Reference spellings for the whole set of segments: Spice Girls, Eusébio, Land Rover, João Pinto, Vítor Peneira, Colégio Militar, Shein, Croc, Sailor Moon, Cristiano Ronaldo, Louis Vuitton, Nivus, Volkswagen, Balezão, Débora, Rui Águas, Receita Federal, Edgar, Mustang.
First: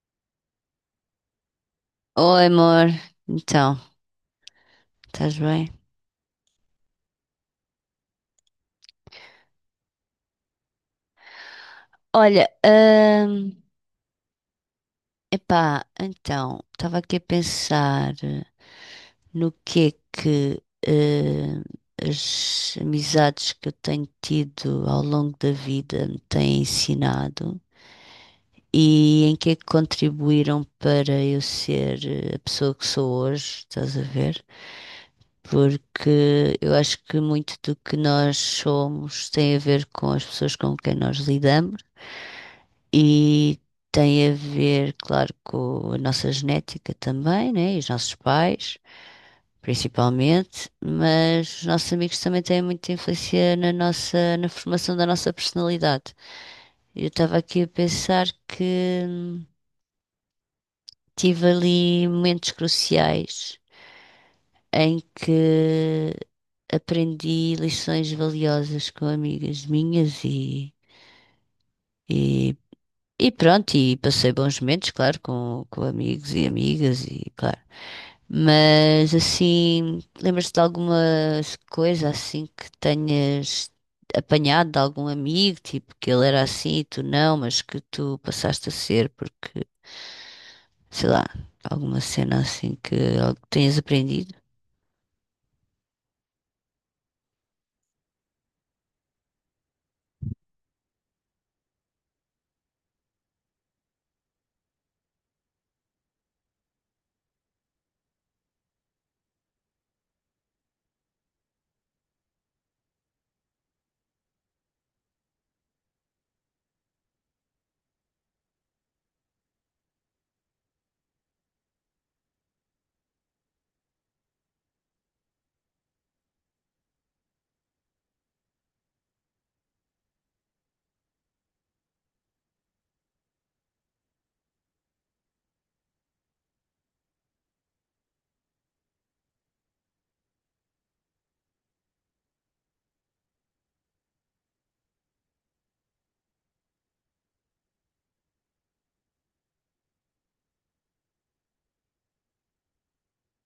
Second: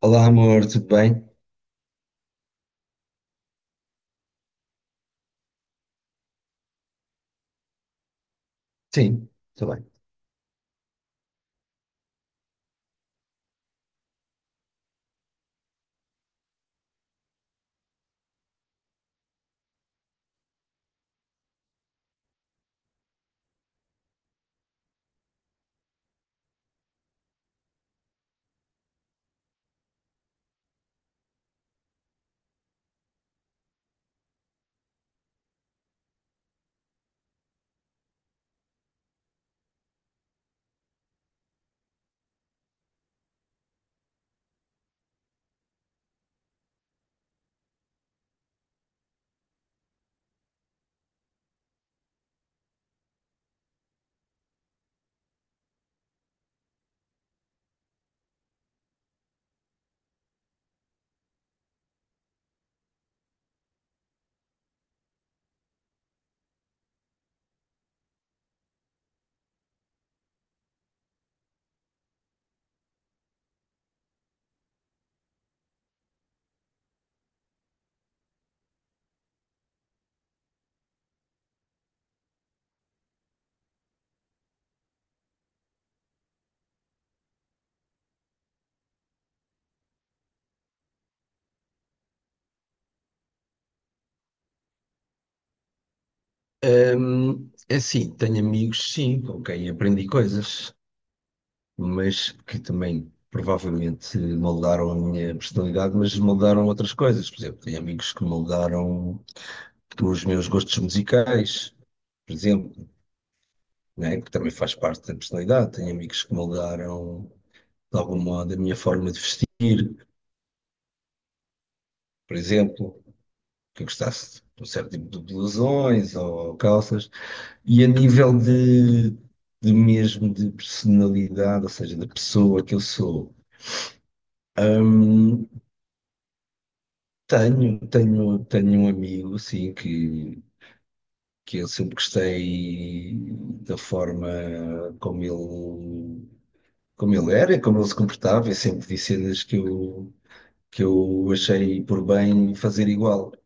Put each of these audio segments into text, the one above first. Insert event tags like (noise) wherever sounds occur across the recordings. Olá, amor, tudo bem? Oi, amor. Então, estás bem? Sim, tudo bem. Olha, epá, então, estava aqui a pensar no que é que hum, as amizades que eu tenho tido ao longo da vida me têm ensinado e em que é que contribuíram para eu ser a pessoa que sou hoje, estás a ver? Porque eu acho que muito do que nós somos tem a ver com as pessoas com quem nós lidamos e tem a ver, claro, com a nossa genética também, né? E os nossos pais, principalmente, mas os nossos amigos também têm muita influência na formação da nossa personalidade. Eu estava aqui a pensar que tive ali momentos cruciais em que aprendi lições valiosas com amigas minhas e, e E pronto, e passei bons momentos, claro, com amigos e amigas e claro. Mas assim, lembras-te de alguma coisa assim que tenhas apanhado de algum amigo, tipo que ele era assim e tu não, mas que tu passaste a ser porque, sei lá, alguma cena assim que, algo que tenhas aprendido? É assim, tenho amigos, sim, com quem aprendi coisas, mas que também provavelmente moldaram a minha personalidade, mas moldaram outras coisas. Por exemplo, tenho amigos que moldaram os meus gostos musicais, por exemplo, né, que também faz parte da personalidade. Tenho amigos que moldaram, de algum modo, a minha forma de vestir, por exemplo, que eu gostasse de um certo tipo de blusões ou calças. E a nível de mesmo de personalidade, ou seja, da pessoa que eu sou, hum, tenho um amigo, assim, que eu sempre gostei da forma como ele, como ele era, e como ele se comportava, eu sempre disse cenas que eu achei por bem fazer igual, estás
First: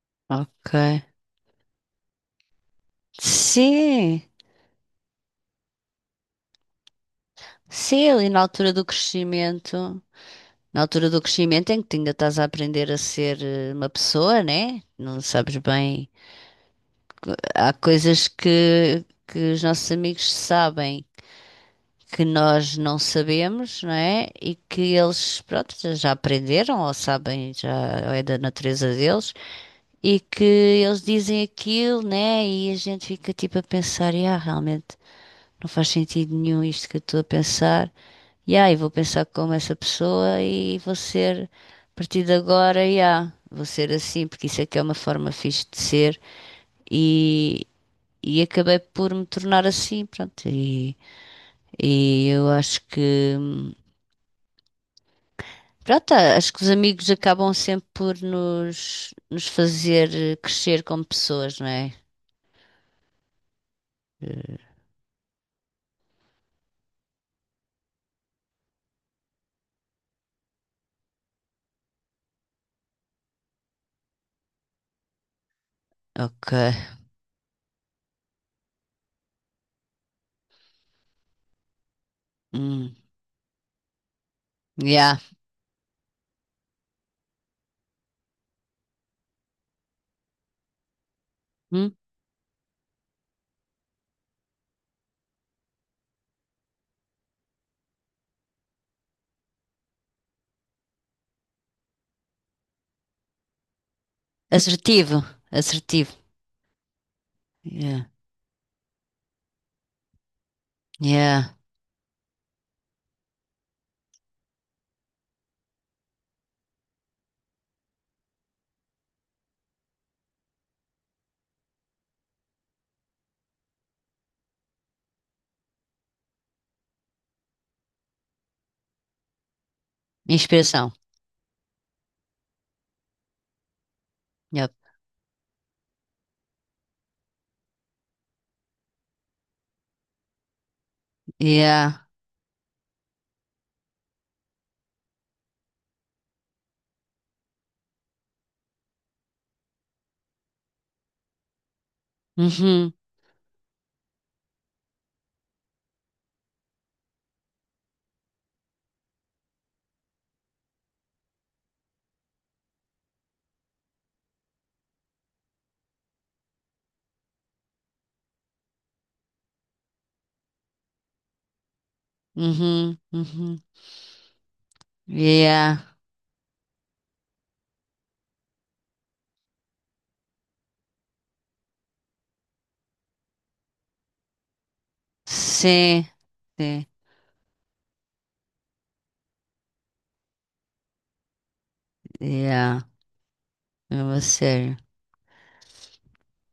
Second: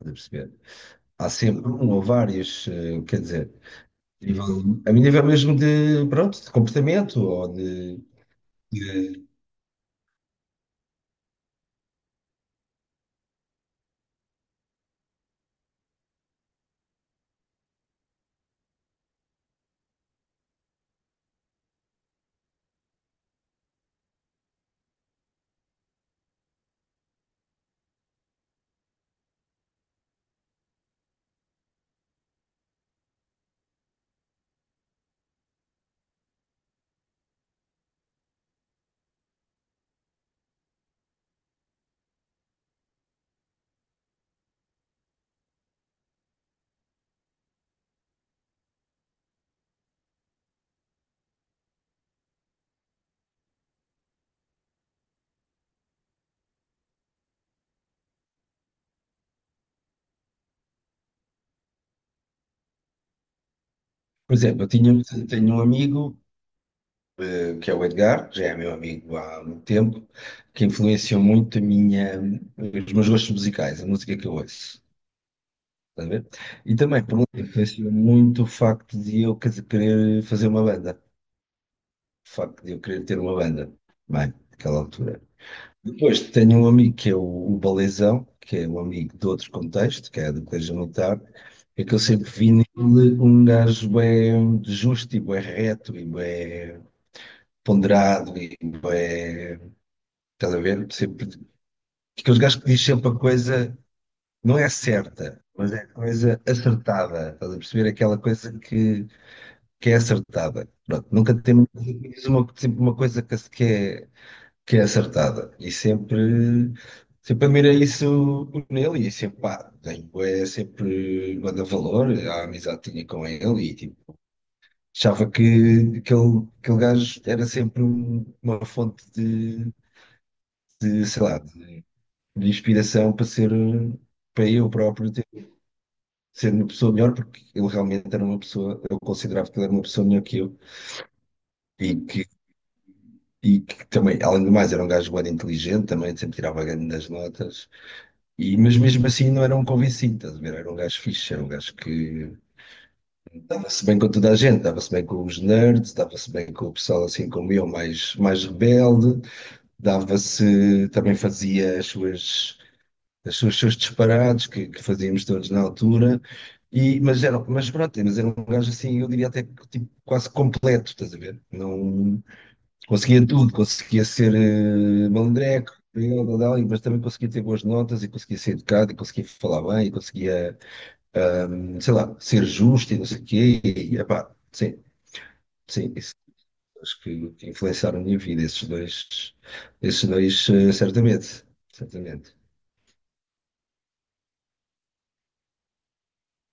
a perceber? Ok. Há sempre um ou vários, quer dizer, Sim, nível a mim nível mesmo de, pronto, de comportamento ou de. sim, ali na altura do crescimento. Na altura do crescimento em que tu ainda estás a aprender a ser uma pessoa, né? Não sabes bem. Há coisas que os nossos amigos sabem que nós não sabemos, não é? E que eles, pronto, já aprenderam ou sabem, já ou é da natureza deles. E que eles dizem aquilo, né? E a gente fica tipo a pensar, ah, realmente. Não faz sentido nenhum isto que eu estou a pensar. E aí, vou pensar como essa pessoa e vou ser, a partir de agora, yeah, vou ser assim, porque isso é que é uma forma fixe de ser. E, e acabei por me tornar assim, pronto. E eu acho que, pronto, acho que os amigos acabam sempre por nos fazer crescer como pessoas, não é? Por Eh, exemplo, tenho um amigo, que é o Edgar, que já é meu amigo há muito tempo, que influenciou muito os meus gostos musicais, a música que eu ouço. Estás a ver? Ok. E também, por um lado, influenciou muito o facto de eu querer fazer uma banda, o facto de eu Hum. querer ter uma banda, bem, naquela Yeah. altura. Depois tenho um amigo que é o Balezão, que é um amigo de outro contexto, que é do Colégio Militar, é que Hum. eu sempre vi nele um gajo bem justo e bem reto e bem ponderado e bué, estás a ver? Sempre, aqueles gajos que diz sempre a coisa não é Assertivo, certa, mas é assertivo. coisa acertada, estás a perceber? Yeah. Aquela coisa que é acertada. Pronto, nunca Yeah. temos uma, sempre uma coisa que, que é acertada e sempre. Sempre admirei isso nele e sempre, pá, tenho, é, sempre manda valor à amizade que tinha com ele e tipo, achava que aquele gajo era sempre um- uma fonte Expressão. de, sei lá, de inspiração para ser, para eu Yep. próprio ter, ser uma pessoa melhor, porque ele realmente era uma pessoa, eu considerava que ele era uma pessoa melhor que eu e Yeah. que, e que também, além do mais, era um gajo bem inteligente também, sempre tirava grandes notas, e, mas mesmo assim não era um convencido, estás a ver? Era um gajo fixe, era um gajo que Uhum. dava-se bem com toda a gente, dava-se bem com os nerds, dava-se bem com o pessoal assim como eu, mais rebelde, dava-se, também fazia as suas os seus disparados que fazíamos todos na altura. E, mas, era, mas pronto, mas era um gajo assim, eu diria até que, tipo, quase completo, estás a ver? Não Uhum. conseguia tudo, Uhum. conseguia ser malandreco, Yeah. eu, dadá, mas também conseguia ter boas notas e conseguia ser educado e conseguia falar bem e conseguia, sei lá, ser justo e não sei o quê. E, epá, sim, sim, Sim. isso Sim. acho que influenciaram a minha vida, esses dois, certamente, certamente. Yeah. É uma série.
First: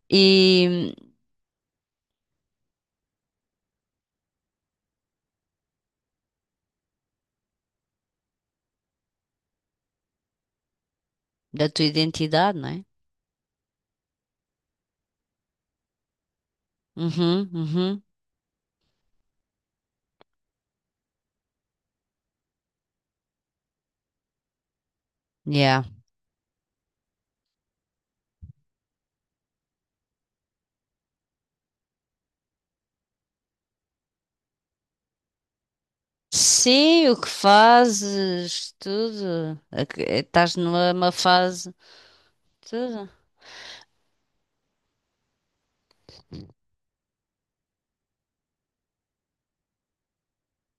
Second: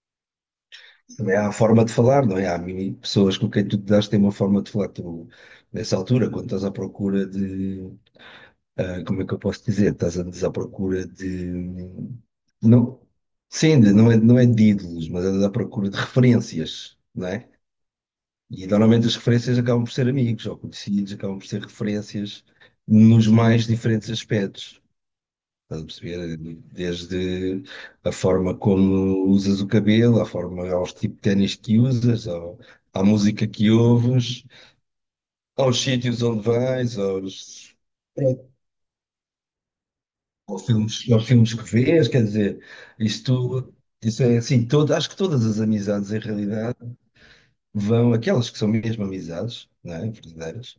E Também há a forma de falar, não é? Há mini- pessoas com quem tu te das têm uma forma de falar. Tu, nessa altura, quando estás à procura de. Ah, como é que eu posso dizer? Estás andas à procura da tua de. identidade, não é? Não, sim, de- não é, não é de ídolos, mas andas à procura de referências, não Uhum. é? Uhum. E normalmente as referências acabam por ser amigos ou conhecidos, acabam por ser referências nos mais diferentes aspectos. Estás Yeah. a perceber? Desde a forma como usas o cabelo, à forma, aos tipos de ténis que usas, ao- à música que ouves, aos sítios onde vais, Sim, o que aos, pronto, fazes, tudo. Ok. Estás numa numa aos filmes que fase, vês, quer dizer, tudo. isto, isso é assim, todo, acho que todas as amizades em realidade vão, aquelas que são mesmo amizades, não é? Verdadeiras.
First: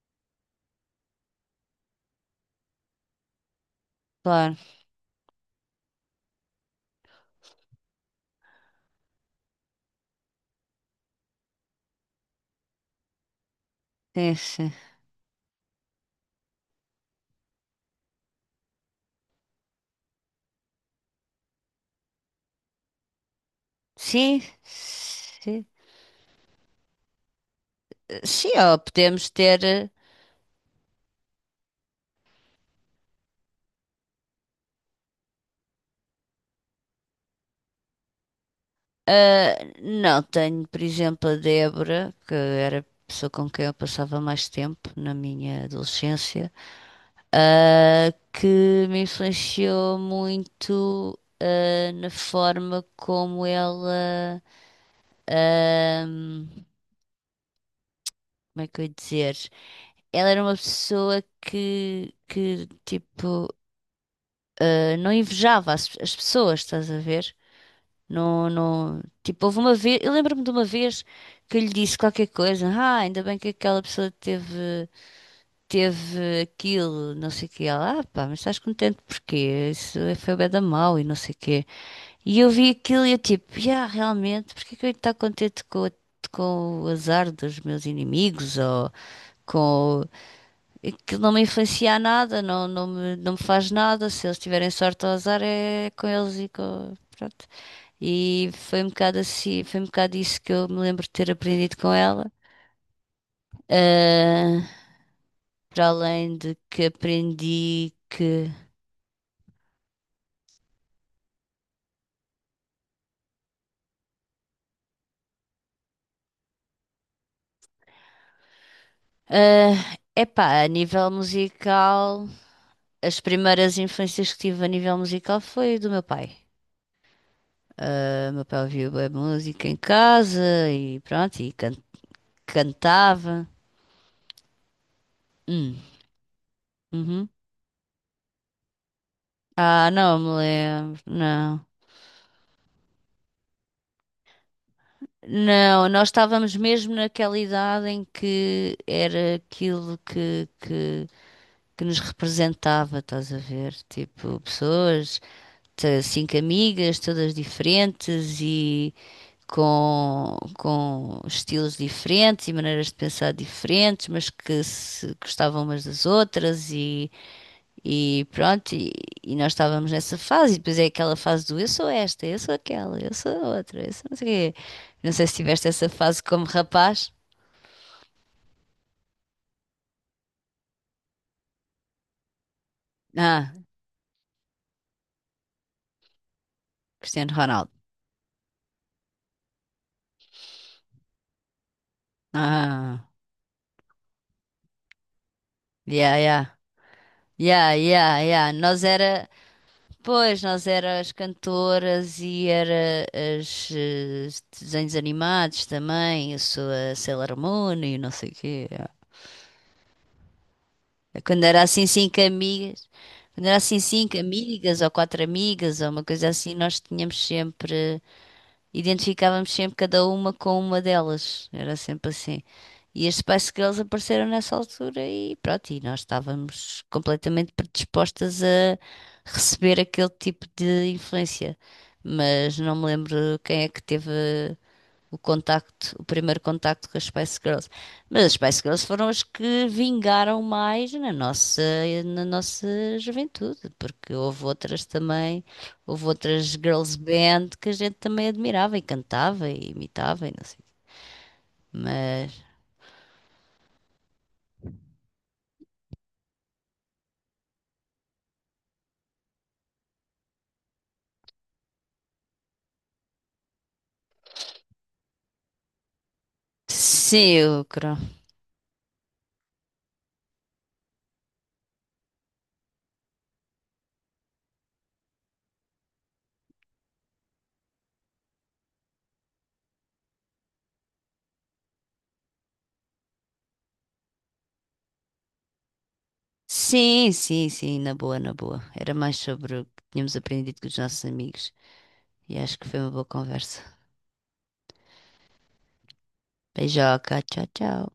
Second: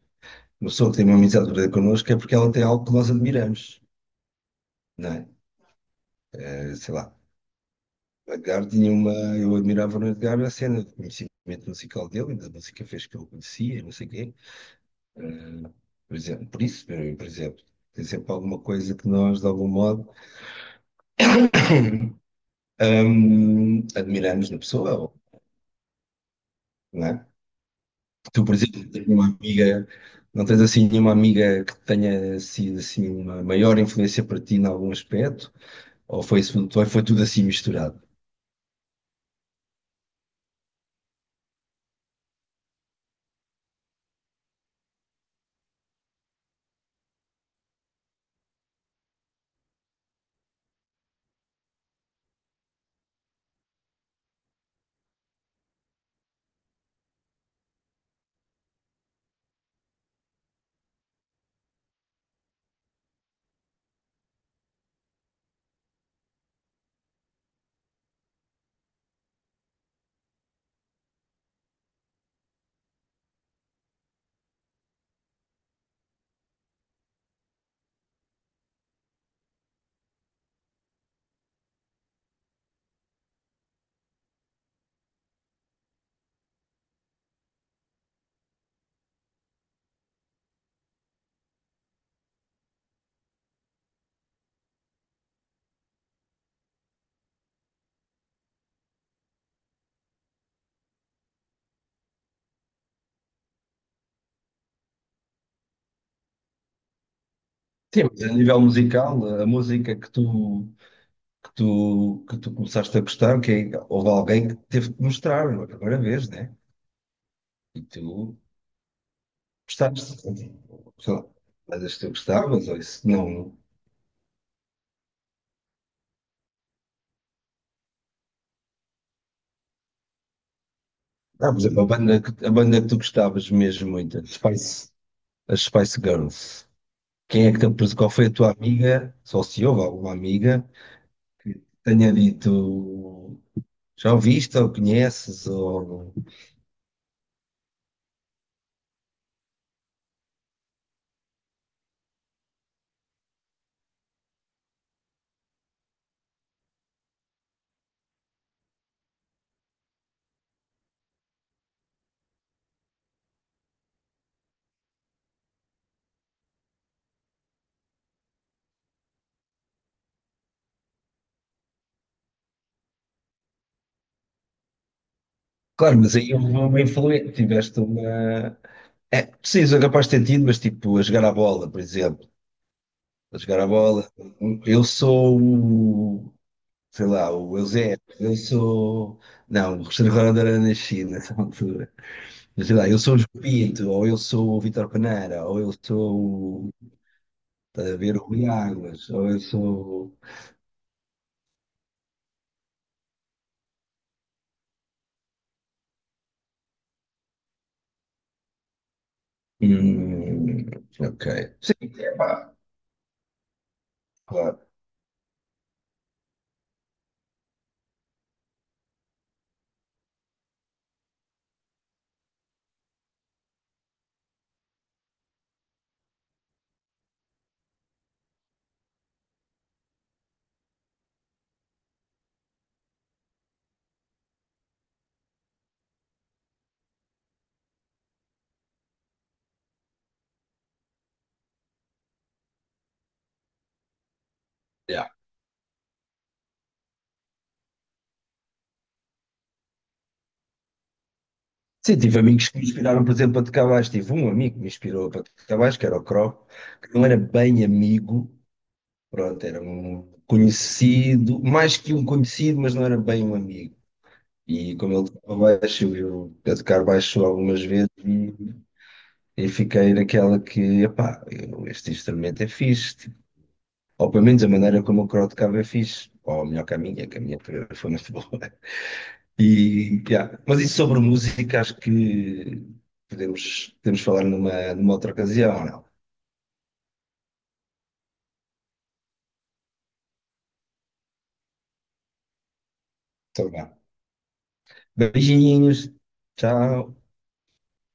Uma pessoa que tem uma amizade verdadeira connosco é porque ela tem algo que nós admiramos, Claro. não é? Sei lá. O Edgar tinha uma. Eu admirava no Edgar a cena do conhecimento musical dele, da música fez que eu conhecia, não sei o quê. Sim, sim. Por exemplo, por isso, por exemplo, tem sempre alguma coisa que nós, de algum modo, Sim. admiramos na pessoa, ou, Sim, não é? Tu, sim, por ó, exemplo, tens uma podemos ter. amiga, não tens assim nenhuma amiga que tenha sido assim uma maior influência para ti em algum aspecto? Ou foi, isso- ou foi tudo assim misturado? Ah, não, tenho, por exemplo, a Débora, que era a pessoa com quem eu passava mais tempo na minha adolescência, que me influenciou muito, na forma como ela, ahm, como é que eu ia dizer? Ela era uma pessoa que tipo, não invejava as pessoas, estás a ver? Não, não. Tipo, houve uma vez. Eu lembro-me de uma vez que eu lhe disse qualquer coisa. Ah, ainda bem que aquela pessoa teve aquilo, não sei o quê. Ela, ah, pá, mas estás contente porquê? Isso foi bué da mau e não sei o quê. E eu vi aquilo e eu tipo, yeah, realmente, porquê que eu ia estar contente com o azar dos meus inimigos? Ou com. Aquilo não me influencia a nada, não, não me faz nada. Se eles tiverem sorte ou azar, é com eles e com. Pronto. E foi um bocado assim, foi um bocado isso que eu me lembro de ter aprendido com ela. Ah, para além de que aprendi Sim, mas a que, nível musical, a música que tu que tu começaste a gostar, que é- houve alguém que teve que mostrar, não é a primeira vez, né? E tu gostaste, epá, a nível sei lá, mas as que tu musical, gostavas, ou isso as não. primeiras influências que tive a nível musical foi do meu pai. Ah, meu pai ouvia bué música em casa e pronto, e Ah, por exemplo, a banda que tu cantava. gostavas mesmo muito, as Hum, Spice Girls. uhum. Quem é que te apres- qual foi a tua amiga, só se houve Ah, alguma não me amiga, lembro, que não. tenha dito, já ouviste ou conheces, Não, nós ou... estávamos mesmo naquela idade em que era aquilo que nos representava, estás a ver? Tipo, pessoas, cinco amigas, todas diferentes e com estilos diferentes e maneiras de pensar diferentes, mas que se gostavam umas das outras e pronto, e nós estávamos nessa fase, e depois é aquela fase do eu sou esta, eu sou aquela, eu sou a outra, eu sou não sei o quê. Não sei se tiveste essa Claro, mas fase aí como houve uma rapaz. influência, tiveste uma... É, sim, sou capaz de ter tido, mas tipo, a jogar à bola, por exemplo. Para Ah, jogar a bola. Eu sou o, sei lá, Cristiano o Ronaldo. Eusébio. Eu sou. Não, o Cristiano Ronaldo na China (laughs) nessa altura. Mas sei lá, eu Ah, sou o João Pinto, ou eu sou o Vítor Peneira, ou eu yeah, yeah. sou o. Yeah, Estás a ver yeah, o Rui yeah. Nós Águas, era, ou eu sou. pois, nós era as cantoras e era as desenhos animados também. Eu sou a Sailor Moon e não sei o quê. Hum, ok. Quando era Sim, assim é cinco pá, amigas, quando era assim cinco claro. amigas ou quatro amigas ou uma coisa assim, nós tínhamos sempre, identificávamos sempre cada uma com uma delas. Era sempre assim. E as Spice Girls apareceram nessa altura e pronto, e nós estávamos completamente predispostas a receber aquele tipo de influência. Mas não me lembro quem é que teve o contacto, o primeiro contacto com as Spice Girls. Mas as Spice Girls foram as que vingaram mais na nossa juventude, porque houve outras Yeah. também, houve outras girls band que a gente também admirava e cantava e imitava e não sei o quê. Sim, tive Mas amigos que me inspiraram, por exemplo, para tocar baixo. Tive um amigo que me inspirou para tocar baixo, que era o Croc, que não era bem amigo. Pronto, era um conhecido, mais que um conhecido, mas não era bem um amigo. E como ele tocava baixo, eu a tocar baixo sim, algumas vezes e fiquei naquela que, epá, eu- este instrumento é fixe. Tipo, ou pelo menos a maneira como o Crow tocava é fixe. Ou melhor que a minha foi muito boa. (laughs) E, yeah. Mas isso sobre música, acho que podemos, podemos falar numa, numa outra ocasião, ou não? sim, sim, sim, na boa, na boa. Era mais sobre o que tínhamos aprendido com os nossos amigos. E acho que foi uma boa Então, conversa. vá. Beijinhos, tchau. Beijoca, tchau, tchau.